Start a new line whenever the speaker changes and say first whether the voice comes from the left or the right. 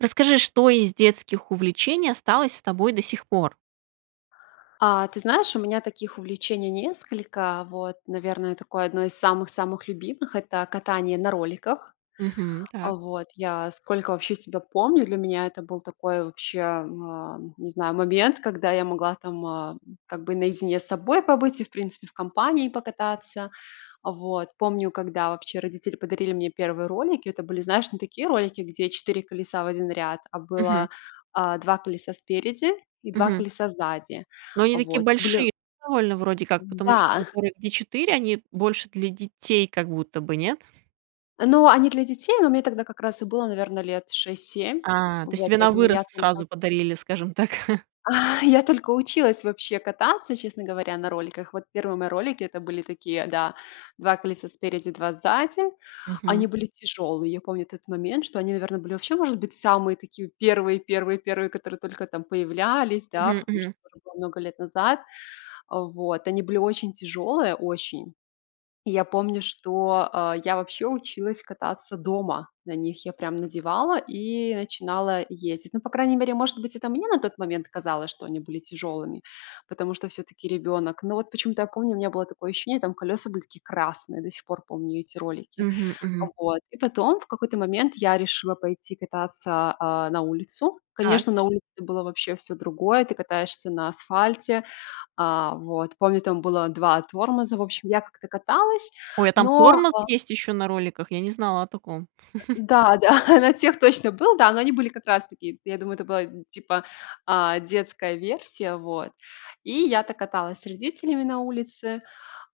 right: Расскажи, что из детских увлечений осталось с тобой до сих пор?
left: А, ты знаешь, у меня таких увлечений несколько. Вот, наверное, такое одно из самых-самых любимых- это катание на роликах.
right: Мгм,
left: А,
right: так.
left: вот я сколько вообще себя помню, для меня это был такой вообще, а, не знаю, момент, когда я могла там, а, как бы наедине с собой побыть и, в принципе, в компании покататься. Вот, помню, когда вообще родители подарили мне 1 ролики, это были, знаешь, не такие ролики, где 4 колеса в 1 ряд, а
right: Мгм.
left: было, а, 2 колеса спереди и 2
right: Мгм.
left: колеса сзади.
right: Но они такие
left: Вот, это были
right: большие довольно вроде как.
left: Мгм,
right: Потому что
left: да.
right: которые, где 4, они больше для детей как будто бы, нет?
left: Ну, они для детей, но мне тогда как раз и было, наверно, лет 6-7.
right: А, то есть
left: Вот
right: тебе на
left: поэтому я
right: вырост
left: только
right: сразу подарили, скажем так.
left: Я только училась вообще кататься, честно говоря, на роликах. Вот, первые мои ролики, это были такие, да, 2 колеса спереди, 2 сзади. Они
right: Мгм.
left: были тяжёлые. Я помню тот момент, что они, наверно, были вообще, может быть, самые такие первые-первые-первые, которые только там появлялись, да,
right: Мгм,
left: потому что
right: мгм.
left: это было много лет назад. Вот, они были очень тяжёлые, очень. И я помню, что, э, я вообще училась кататься дома на них. Я прям надевала и начинала ездить. Ну, по крайней мере, может быть, это мне на тот момент казалось, что они были тяжёлыми, потому что всё-таки ребёнок. Но, вот, почему-то я помню, у меня было такое ощущение, там колеса были такие красные. До сих пор помню эти ролики.
right: Мгм, мгм.
left: Вот, и потом в какой-то момент я решила пойти кататься, а, на улицу.
right: Так.
left: Конечно, на улице было вообще всё другое, ты катаешься на асфальте. А, вот, помню, там было 2 тормоза, в общем, я как-то каталась,
right: Ой, а там
left: но,
right: тормоз
left: а
right: есть ещё на роликах? Я не знала о таком.
left: Да-да, на тех точно был, да. Но они были как раз таки, я думаю, это была, типа, а, детская версия. Вот, и я так каталась с родителями на улице.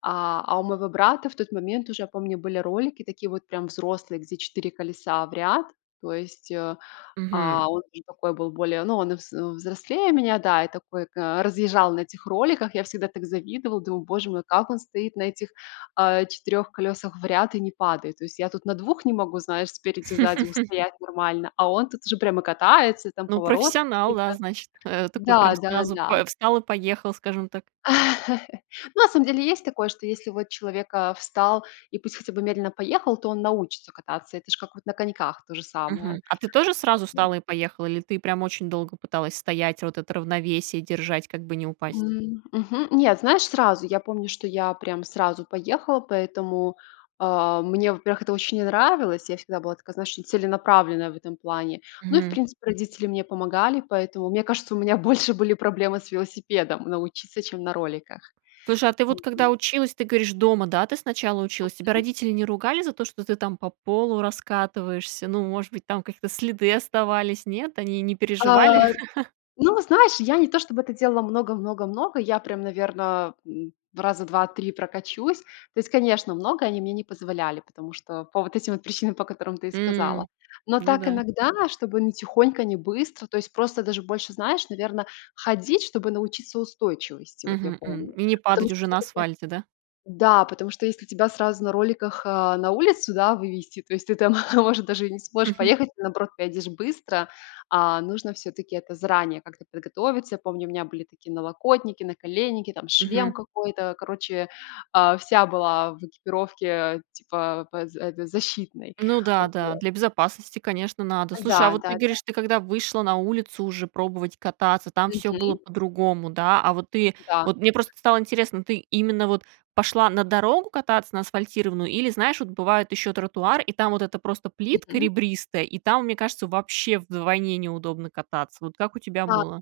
left: А а у моего брата, в тот момент, уже я помню, были ролики такие, вот прям взрослые, где 4 колеса в ряд. То есть, э,
right: Мгм.
left: а, он уже такой был более, ну, он и вз взрослее меня, да, и такой ка разъезжал на этих роликах. Я всегда так завидовала, думаю: "Боже мой, как он стоит на этих, а, 4 колесах в ряд и не падает?" То есть я тут на 2 не могу, знаешь, спереди, сзади устоять нормально, а он тут уже прямо катается, там
right: Ну,
left: повороты
right: профессионал,
left: какие-то.
right: да, значит, э, такой прям сразу,
left: Да-да-да.
right: э, встал и поехал, скажем так.
left: На самом деле есть такое, что если вот человек, а, встал и пусть хотя бы медленно поехал, то он научится кататься. Это ж как вот на коньках то же самое,
right: Мгм, а ты тоже
left: как
right: сразу
left: бы.
right: встала и поехала? Или ты прям очень долго пыталась стоять, вот это равновесие держать, как бы не упасть?
left: М, мгм, нет, знаешь, сразу я помню, что я прям сразу поехала. Поэтому, а, мне, во-первых, это очень не нравилось. Я всегда была такая, знаешь, целенаправленная в этом плане. Ну, и, в
right: Мгм.
left: принципе, родители мне помогали, поэтому, мне кажется, у меня больше были проблемы с велосипедом научиться, чем на роликах.
right: Слушай, а ты вот когда
left: Вот.
right: училась, ты говоришь, дома, да, ты сначала училась? Тебя
left: Мгм.
right: родители не ругали за то, что ты там по полу раскатываешься? Ну, может быть, там какие-то следы оставались? Нет? Они не переживали?
left: Э, ну, знаешь, я не то чтобы это делала много-много-много, я прям, наверно, м, раза 2-3 прокачусь. То есть, конечно, много они мне не позволяли, потому что по вот этим вот причинам, по которым ты и сказала.
right: М,
left: Но
right: ну
left: так
right: да.
left: иногда, чтобы не тихонько, не быстро, то есть просто даже больше, знаешь, наверно, ходить, чтобы научиться устойчивости, вот я
right: Мгм, м,
left: помню.
right: и не
left: Потому
right: падать
left: что
right: уже на
left: всё-таки
right: асфальте, да?
left: да, потому что если тебя сразу на роликах, а, на улицу, да, вывести, то есть ты там, может, даже и не сможешь
right: Мгм.
left: поехать, ты, наоборот, поедешь быстро. А нужно всё-таки это заранее как-то подготовиться. Я помню, у меня были такие налокотники, наколенники, там шлем
right: Мгм.
left: какой-то. Короче, а, вся была в экипировке типа пэ зе д защитной,
right: Ну да,
left: вот.
right: да, для безопасности, конечно, надо. Слушай, а
left: Да,
right: вот
left: да,
right: ты
left: да.
right: говоришь, ты когда вышла на улицу уже пробовать кататься, там всё было
left: Мгм.
right: по-другому, да. А вот ты,
left: Да.
right: вот мне просто стало интересно, ты именно, вот пошла на дорогу кататься на асфальтированную или, знаешь, вот бывают ещё тротуар. И там вот это просто плитка
left: Мгм.
right: ребристая, и там, мне кажется, вообще вдвойне неудобно кататься. Вот как у тебя
left: [unintelligible]
right: было?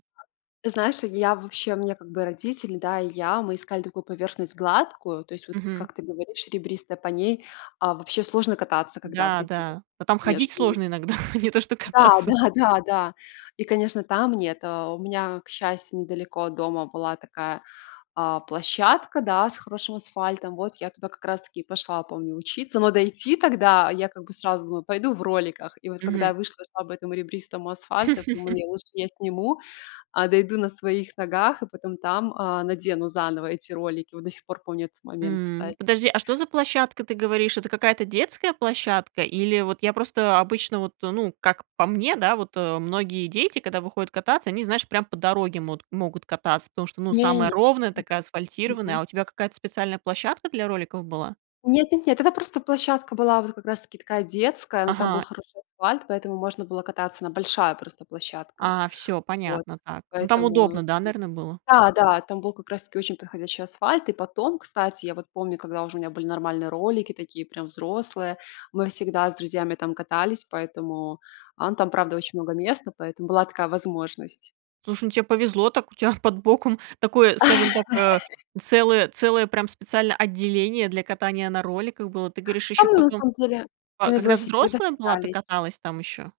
left: .Ты знаешь, я вообще, у меня, как бы, родители, да, и я, мы искали такую поверхность гладкую, то есть, вот
right: Мгм.
left: как ты говоришь ребристая, по ней, а, вообще сложно кататься, когда вот
right: Да,
left: эти вот
right: да. Та там ходить
left: между
right: сложно иногда, не то что
left: Да
right: кататься.
left: да да да. И, конечно, там нет Э, у меня, к счастью, недалеко от дома была такая, а, площадка, да, с хорошим асфальтом. Вот, я туда как раз таки и пошла, помню, учиться. Но дойти тогда я, как бы, сразу думаю: "Пойду в роликах". И вот, когда
right: Мгм.
left: я вышла, шла по этом ребристому асфальту, я подумала: "Не лучше я сниму, а дойду на своих ногах и потом там, а, надену заново эти ролики." Вот, до сих пор помню этот момент,
right: М,
left: кстати.
right: подожди, а что за площадка, ты говоришь? Это какая-то детская площадка? Или вот я просто обычно, вот, ну, как по мне, да, вот многие дети, когда выходят кататься, они, знаешь, прям по дороге мот могут кататься. Потому что, ну, самая
left: Не-не-не.
right: ровная, такая
left: М.
right: асфальтированная.
left: Мгм.
right: А у тебя какая-то специальная площадка для роликов была?
left: Нет-нет-нет. Это просто площадка была, вот как раз таки такая детская, но там был
right: Ага.
left: хороший асфальт, поэтому можно было кататься. Она большая просто площадка.
right: А, всё
left: Вот
right: понятно. Так, ну, там
left: поэтому,
right: удобно, да, наверно, было?
left: да-да, там был как раз таки очень подходящий асфальт. И потом, кстати, я вот помню, когда уже у меня были нормальные ролики, такие прям взрослые, мы всегда с друзьями там катались, поэтому ан правда очень много места, поэтому была такая возможность.
right: Слушай, ну тебе повезло так, у тебя под боком такое, скажем так, э, целое целое прям специальное отделение для катания на роликах было. Ты говоришь,
left: Там
right: еще
left: мы на
right: потом,
left: самом деле и
right: ка
left: на
right: когда
left: велосипедах
right: взрослая была, ты
left: катались.
right: каталась там еще?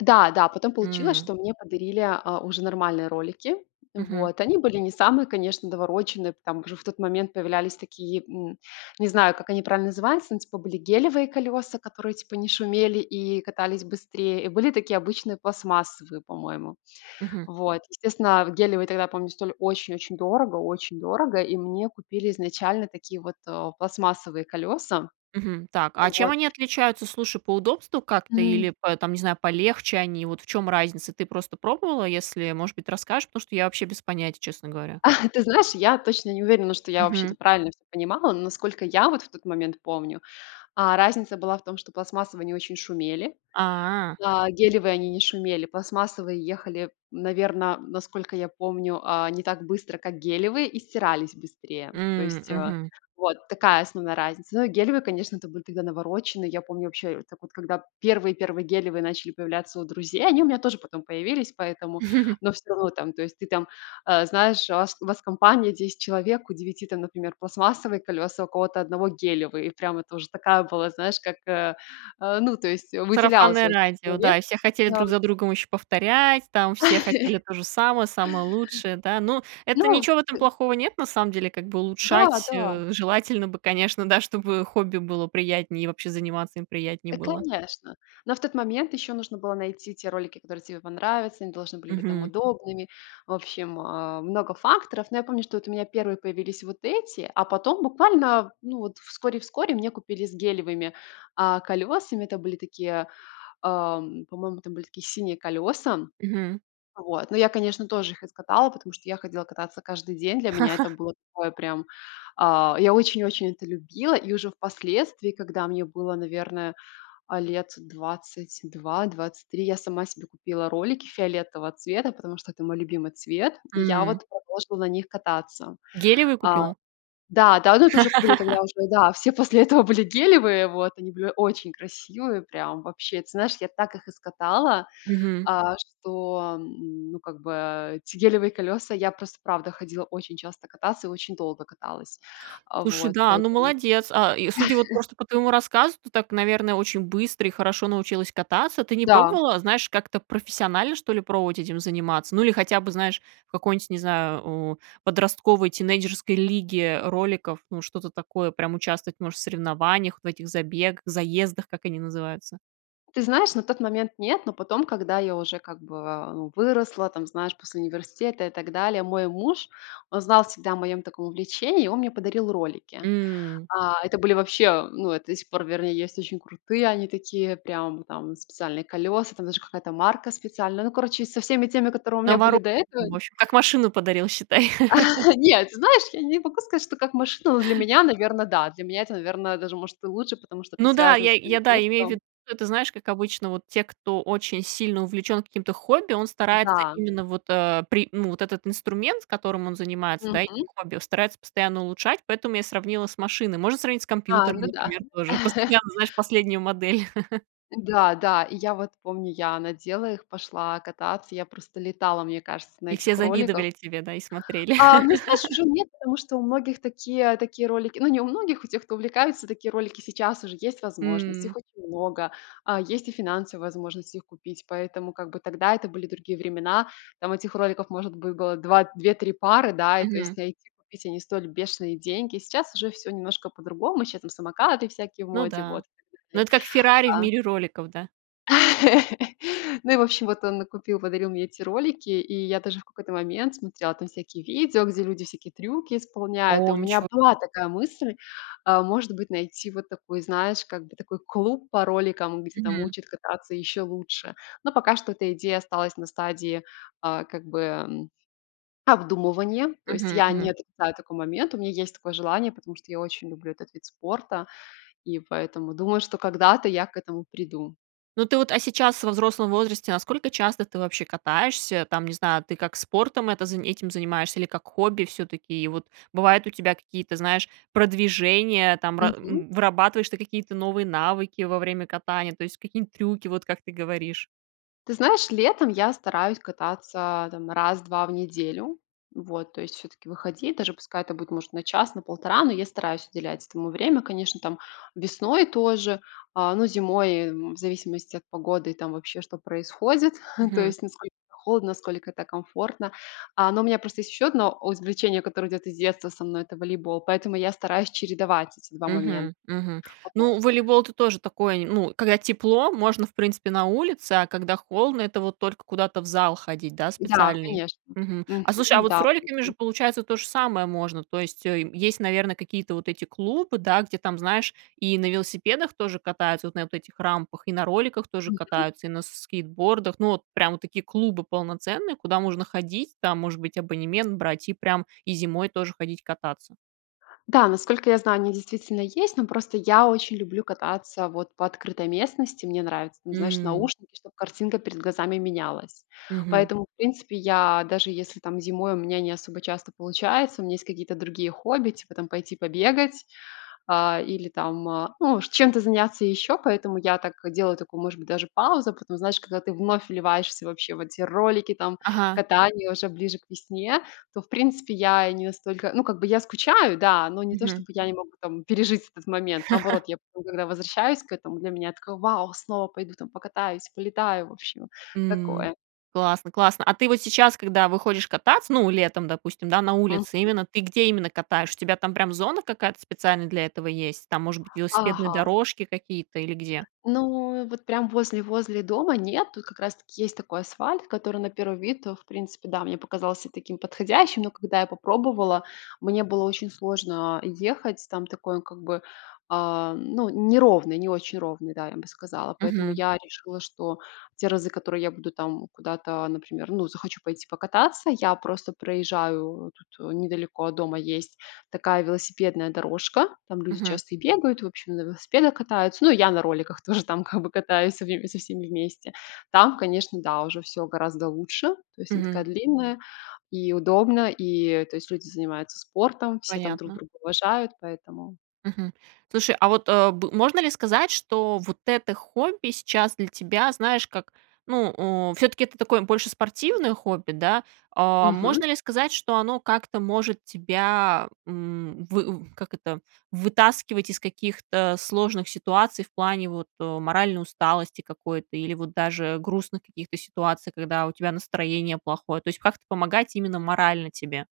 left: Да, да, потом получилось,
right: М.
left: что мне подарили, а, уже нормальные ролики.
right: Мгм.
left: Вот. Они были не самые, конечно, навороченные. Там уже в тот момент появлялись такие, м, не знаю, как они правильно называются, ну, типа были гелевые колеса, которые, типа, не шумели и катались быстрее, и были такие обычные пластмассовые, по-моему.
right: Мгм.
left: Вот. Естественно, а, гелевые тогда, помню, стоили очень-очень дорого, очень дорого, и мне купили изначально такие вот, о, пластмассовые колеса.
right: Мгм. Так, а чем
left: Вот.
right: они отличаются, слушай, по удобству как-то
left: М.
right: или по там не знаю, полегче они? Вот в чём разница? Ты просто пробовала, если, может быть, расскажешь, потому что я вообще без понятия, честно говоря.
left: Ты знаешь, я точно не уверена, что я вообще-то
right: Мгм.
left: правильно всё понимала, но насколько я в тот момент помню, а, разница была в том, что пластмассовые они очень шумели,
right: А.
left: а, гелевые они не шумели. Пластмассовые ехали, наверно, насколько я помню, а, не так быстро, как гелевые и стирались быстрее. То
right: М,
left: есть, э,
right: мгм.
left: вот такая основная разница. Но и гелевые, конечно, это были тогда навороченные. Я помню вообще так вот, когда первые-первые гелевые начали появляться у друзей, они у меня тоже потом появились поэтому. Но всё равно там, то есть ты там, э, знаешь, у вас, у вас в компании 10 человек, у 9 там, например, пластмассовые колеса, у кого-то одного гелевые. И прямо тоже такая была, знаешь, как, э, э, ну, то есть выделялся
right: Сарафанное
left: очень
right: радио,
left: человек.
right: да, и все хотели друг
left: Ам.
right: за другом еще повторять, там все хотели то же самое, самое лучшее, да, но это
left: Ну,
right: ничего, в этом
left: п
right: плохого нет. На самом деле как бы
left: Да,
right: улучшать,
left: да.
right: э, желательно бы, конечно, да, чтобы хобби было приятнее и вообще заниматься им приятнее
left: Э,
right: было.
left: конечно. Но в тот момент еще нужно было найти те ролики, которые тебе понравятся, они должны были быть там
right: Мгм.
left: удобными. В общем, э, много факторов. Но я помню, что вот у меня первые появились вот эти, а потом буквально, ну, вот вскоре-вскоре мне купили с гелевыми, а, колесами. Это были такие, э, м, по-моему, там были такие синие колеса.
right: Мгм.
left: Вот. Но я, конечно, тоже их искатала, потому что я ходила кататься каждый день. Для меня это было такое прям, а, я очень-очень это любила, и уже впоследствии, когда мне было, наверное, а, лет 22-23, я сама себе купила ролики фиолетового цвета, потому что это мой любимый цвет. И я
right: М.
left: вот продолжила на них кататься.
right: Гелевые
left: А,
right: купила?
left: да да, но это уже были тогда уже, да, все после этого были гелевые. Вот они были очень красивые, прям вообще. Ты знаешь, я так их и скатала,
right: Мгм.
left: а, что, ну, как бы, э, эти гелевые колеса, я просто, правда, ходила очень часто кататься и очень долго каталась.
right: Слушай,
left: Вот,
right: да, ну
left: поэтому.
right: молодец. А, и, судя вот просто по твоему рассказу, ты так, наверно, очень быстро и хорошо научилась кататься. Ты не
left: Да.
right: пробовала, знаешь, как-то профессионально, что ли, пробовать этим заниматься? Ну, или хотя бы, знаешь, в какой-нибудь, не знаю, о, подростковой тинейджерской лиге роликов, ну, что-то такое, прям участвовать, может, в соревнованиях, в этих забе заездах, как они называются?
left: Ты знаешь, на тот момент нет, но потом, когда я уже как бы выросла, там, знаешь, после университета и так далее, мой муж, он знал всегда о моем таком увлечении, и он мне подарил ролики.
right: М.
left: А это были вообще, ну, это до сих пор, вернее, есть очень крутые, они такие прям, там специальные колеса, там даже какая-то марка специальная. Ну, короче, со всеми теми, которые у
right: На
left: меня были
right: вару
left: до этого
right: мош как машину подарил, считай.
left: Нет, знаешь, я не могу сказать, что как машина, но для меня, наверно, да. Для меня это, наверно, даже может и лучше, потому что это
right: Ну да,
left: связано
right: я
left: с моим
right: я, да, имею в
left: детством.
right: виду, это, знаешь, как обычно, вот те, кто очень сильно увлечен каким-то хобби, он старается
left: Да.
right: именно вот, э, при ну, этот инструмент, с которым он занимается, да, этим
left: Мгм.
right: хобби, старается постоянно улучшать, поэтому я сравнила с машиной. Можно сравнить с
left: А,
right: компьютером,
left: ну да.
right: например, тоже постоянно, знаешь, последнюю модель.
left: Да, да. И я вот помню, я надела их, пошла кататься. Я просто летала, мне кажется, на
right: И все
left: этих роликах.
right: завидовали тебе, да и смотрели.
left: А, ну, знаешь, уже нет, потому что у многих такие такие ролики, ну, не у многих, у тех, кто увлекается, такие ролики сейчас уже есть возможность,
right: М.
left: их очень много, а, есть и финансовая возможность их купить, поэтому, как бы, тогда это были другие времена. Там этих роликов, может быть, было 2 2-3 пары, да, и, то есть,
right: Мгм.
left: найти, купить- они стоили бешеные деньги. Сейчас уже всё немножко по-другому. Щас там самокаты всякие в
right: Ну
left: моде,
right: да.
left: вот, в
right: Ну,
left: смысле,
right: это как "Феррари" в
left: а
right: мире роликов, да?
left: Ну, и, в общем, вот он накупил, подарил мне эти ролики, и я даже в какой-то момент смотрела там всякие видео, где люди всякие трюки исполняют. И у
right: О,
left: меня
right: ничего
left: была такая мысль, э, может быть, найти вот такой, знаешь, как бы такой клуб по роликам, где там
right: Мгм.
left: учат кататься еще лучше. Но пока что эта идея осталась на стадии, а, как бы, м, обдумывания. То есть
right: Мгм.
left: я не
right: Мгм.
left: отрицаю такой момент, у меня есть такое желание, потому что я очень люблю этот вид спорта и поэтому думаю, что когда-то я к этому приду.
right: Ну, ты вот, а сейчас во взрослом возрасте насколько часто ты вообще катаешься? Там, не знаю, ты как спортом это зани этим занимаешься или как хобби всё-таки? И вот бывают у тебя какие-то, знаешь, продвижения там, ра
left: Мгм.
right: м, вырабатываешь ты какие-то новые навыки во время катания, то есть какие-нибудь трюки, вот как ты говоришь.
left: Ты знаешь, летом я стараюсь кататься, а там 1-2 в неделю. Вот, то есть всё-таки выходить. Даже пускай это будет, может, на час, на полтора, но я стараюсь уделять этому время. Конечно, там весной тоже, э, ну, зимой, м, в зависимости от погоды и там вообще, что происходит, то
right: Мгм.
left: есть насколько холодно, насколько это комфортно. А, но у меня просто есть еще одно оз увлечение, которое идет из детства со мной,- это волейбол, поэтому я стараюсь чередовать эти 2 момента.
right: Мгм. Мгм.
left: Вот.
right: Ну, волейбол- это тоже такое нем ну, когда тепло, можно, в принципе, на улице, а когда холодно- это вот только куда-то в зал ходить, да,
left: Да,
right: специальный.
left: конечно.
right: Мгм. А слушай, а
left: Мгм.
right: вот с
left: Да.
right: роликами
left: Мгм.
right: же получается то же самое можно? То есть, э, мь есть, наверно, какие-то вот эти клубы, да, где там, знаешь, и на велосипедах тоже катаются, вот на вот этих рампах, и на роликах тоже
left: Мгм.
right: катаются, и на с скейтбордах. Ну, вот прям вот такие клубы полноценные, куда можно ходить, там, может быть, абонемент брать и прям и зимой тоже ходить кататься.
left: Да, насколько я знаю, они действительно есть, но просто я очень люблю кататься вот по открытой местности. Мне нравятся, там, знаешь,
right: М.
left: наушники, чтобы картинка перед глазами менялась.
right: Мгм.
left: Поэтому, в принципе, я даже если там зимой у меня не особо часто получается, у меня есть какие-то другие хобби, типа там пойти побегать, а, или там, а, ну, чем-то заняться еще, поэтому я так делаю такую, может быть, даже паузу. Потом, знаешь, когда ты вновь вливаешься вообще в эти ролики, там
right: Ага.
left: катание уже ближе к весне, то, в принципе, я не настолько, ну, как бы я скучаю, да, но не то
right: Мгм.
left: чтобы я не могу там пережить этот момент. Наоборот, я потом, когда возвращаюсь к этому, для меня такое: "Вау! Снова пойду там покатаюсь, полетаю". В общем,
right: М,
left: такое.
right: классно классно! А ты вот сейчас, когда выходишь кататься, ну, летом, допустим, да, на улице,
left: Мгм.
right: именно ты, где именно катаешь? У тебя там прям зона какая-то специальная для этого есть? Там, может быть, велосипедные
left: Ага!
right: дорожки какие-то или где?
left: Ну, вот прям возле возле дома нет. Ту как раз-таки есть такой асфальт, который на первый вид, о в принципе, да, мне показался таким подходящим, но, когда я попробовала, мне было очень сложно ехать. Там такой он, как бы, а, ну, неровный, не очень ровный, да, я бы сказала. Поэтому
right: Мгм.
left: я решила, что те разы, которые я буду там куда-то, например, ну, захочу пойти покататься, я просто проезжаю тут: недалеко от дома есть такая велосипедная дорожка, там люди
right: Мгм.
left: часто и бегают, в общем, на велосипедах катаются. Ну, и я на роликах тоже там, как бы, катаюсь в со всеми вместе. Там, конечно, да, уже всё гораздо лучше. То есть она такая
right: Мгм.
left: длинная и удобная, и, то есть, люди занимаются спортом, все там друг
right: Понятно.
left: друга уважают, поэтому
right: Мгм. Слушай, а вот, э, б можно ли сказать, что вот это хобби сейчас для тебя, знаешь, как, ну, у, всё-таки это такое больше спортивное хобби, да? А
left: Мгм.
right: можно ли сказать, что оно как-то может тебя, м, вы в как это, вытаскивать из каких-то сложных ситуаций в плане вот, э, моральной усталости какой-то или вот даже грустных каких-то ситуаций, когда у тебя настроение плохое, то есть как-то помогать именно морально тебе?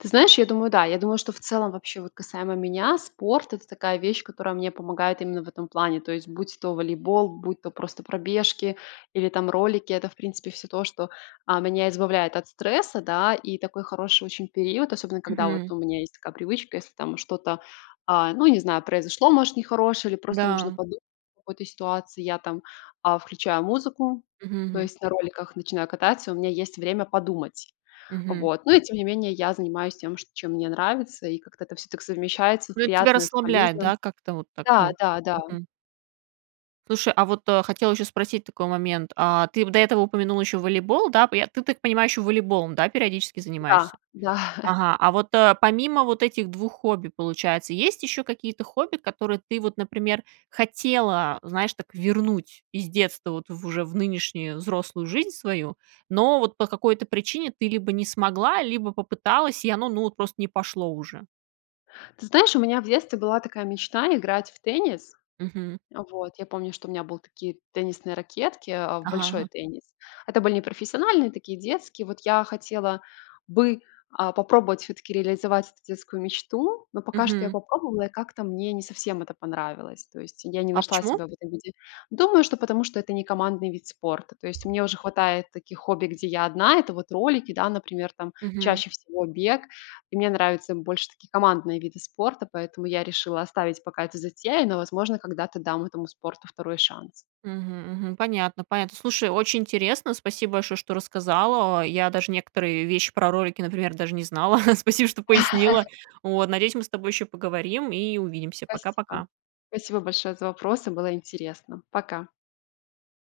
left: Ты знаешь, я думаю, да. Я думаю, что в целом, вообще, вот касаемо меня, спорт- это такая вещь, которая мне помогает именно в этом плане. То есть, будь то волейбол, будь то просто пробежки или там ролики- это, в принципе, всё то, что, а, меня избавляет от стресса, да. И такой хороший очень период, особенно когда вот
right: Мгм.
left: у меня есть такая привычка: если там что-то, а, ну, не знаю, произошло, может, нехорошее или просто нужно
right: Да.
left: подумать о какой-то ситуации. Я там, а, включаю музыку,
right: Мгм
left: то
right: мгм.
left: есть на роликах начинаю кататься, и у меня есть время подумать.
right: Мгм.
left: Вот. Ну и, тем не менее, я занимаюсь тем, чт чем мне нравится, и как-то это всё так совмещается-
right: Ну, это тебя
left: приятное с
right: расслабляет,
left: полезным.
right: да, как-то вот так, ну.
left: Да-да-да.
right: Мгм. Слушай, а вот, э, хотела еще спросить такой момент: а ты, п до этого упомянула еще волейбол, да, п Я, ты, так понимаю, еще волейболом, да, периодически занимаешься?
left: Да-да.
right: Ага, а вот, э, помимо вот этих 2 хобби, получается, есть еще какие-то хобби, которые ты вот, например, хотела, знаешь, так вернуть из детства вот в, уже в нынешнюю взрослую жизнь свою, но вот по какой-то причине ты либо не смогла, либо попыталась, и оно, ну, вот просто не пошло уже.
left: Ты знаешь, у меня в детстве была такая мечта- играть в теннис.
right: Мгм.
left: Вот. Я помню, что у меня был такие теннисные ракетки, э, в
right: Ага,
left: большой
right: ага.
left: теннис. Это были непрофессиональные, такие детские. Вот я хотела бы, а, попробовать все-таки реализовать эту детскую мечту, но пока что я
right: Мгм.
left: попробовала, и как-то мне не совсем это понравилось. То есть я не
right: А
left: нашла
right: почему?
left: себя в этом виде. Думаю, что потому что это не командный вид спорта. То есть мне уже хватает таких хобби, где я одна. Это вот ролики, да, например, там
right: Мгм.
left: чаще всего бег. И мне нравятся больше такие командные виды спорта, поэтому я решила оставить пока эту затею, но, возможно, когда-то дам этому спорту 2 шанс.
right: Мгм мгм. Понятно понятно, слушай, очень интересно, спасибо большое, что рассказала. Я даже некоторые вещи про ролики, например, даже не знала, спасибо, что пояснила. Вот. Надеюсь, мы с тобой еще поговорим и увидимся.
left: Спасибо.
right: Пока-пока.
left: Спасибо большое за вопросы. Было интересно. Пока.